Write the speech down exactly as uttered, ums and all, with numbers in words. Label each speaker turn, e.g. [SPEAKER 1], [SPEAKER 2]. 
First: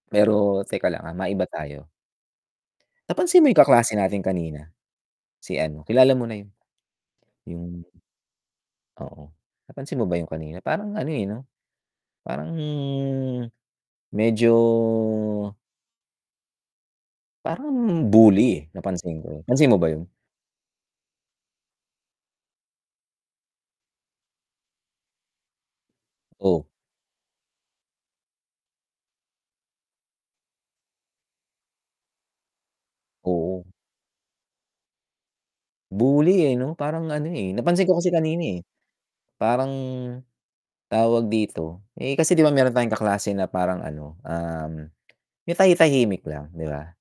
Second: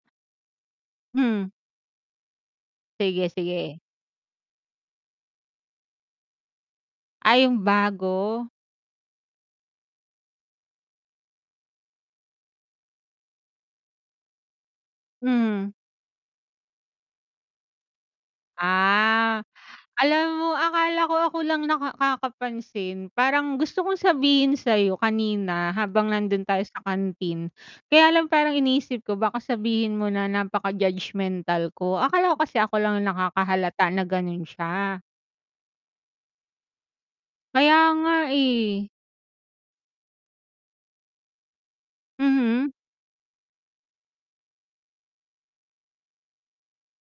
[SPEAKER 1] Pero teka lang, ah, maiba
[SPEAKER 2] Mhm.
[SPEAKER 1] tayo.
[SPEAKER 2] Sige,
[SPEAKER 1] Napansin mo yung
[SPEAKER 2] sige.
[SPEAKER 1] kaklase natin kanina, si ano, kilala mo na yun.
[SPEAKER 2] Ah, 'yong
[SPEAKER 1] Yung
[SPEAKER 2] bago?
[SPEAKER 1] oo, napansin mo ba 'yong kanina parang ano, eh, 'no? Parang medyo
[SPEAKER 2] Mhm.
[SPEAKER 1] parang bully, eh, napansin ko.
[SPEAKER 2] Ah,
[SPEAKER 1] Pansin mo ba 'yon?
[SPEAKER 2] alam mo akala ko ako lang naka kakapansin, parang gusto kong sabihin sa 'yo kanina habang nando'n tayo
[SPEAKER 1] O
[SPEAKER 2] sa canteen. Kaya lang parang iniisip ko baka sabihin mo na napaka-judgemental ko. Akala ko kasi ako lang 'yong
[SPEAKER 1] Oo.
[SPEAKER 2] nakakahalata na gano'n siya.
[SPEAKER 1] Bully, eh, 'no? Parang ano, eh,
[SPEAKER 2] Kaya
[SPEAKER 1] napansin ko kasi
[SPEAKER 2] nga
[SPEAKER 1] kanina, eh,
[SPEAKER 2] eh.
[SPEAKER 1] parang, tawag dito, eh, kasi 'di ba meron
[SPEAKER 2] Mm.
[SPEAKER 1] tayong kaklase na parang ano, um, yung tahi-tahimik lang, 'di ba?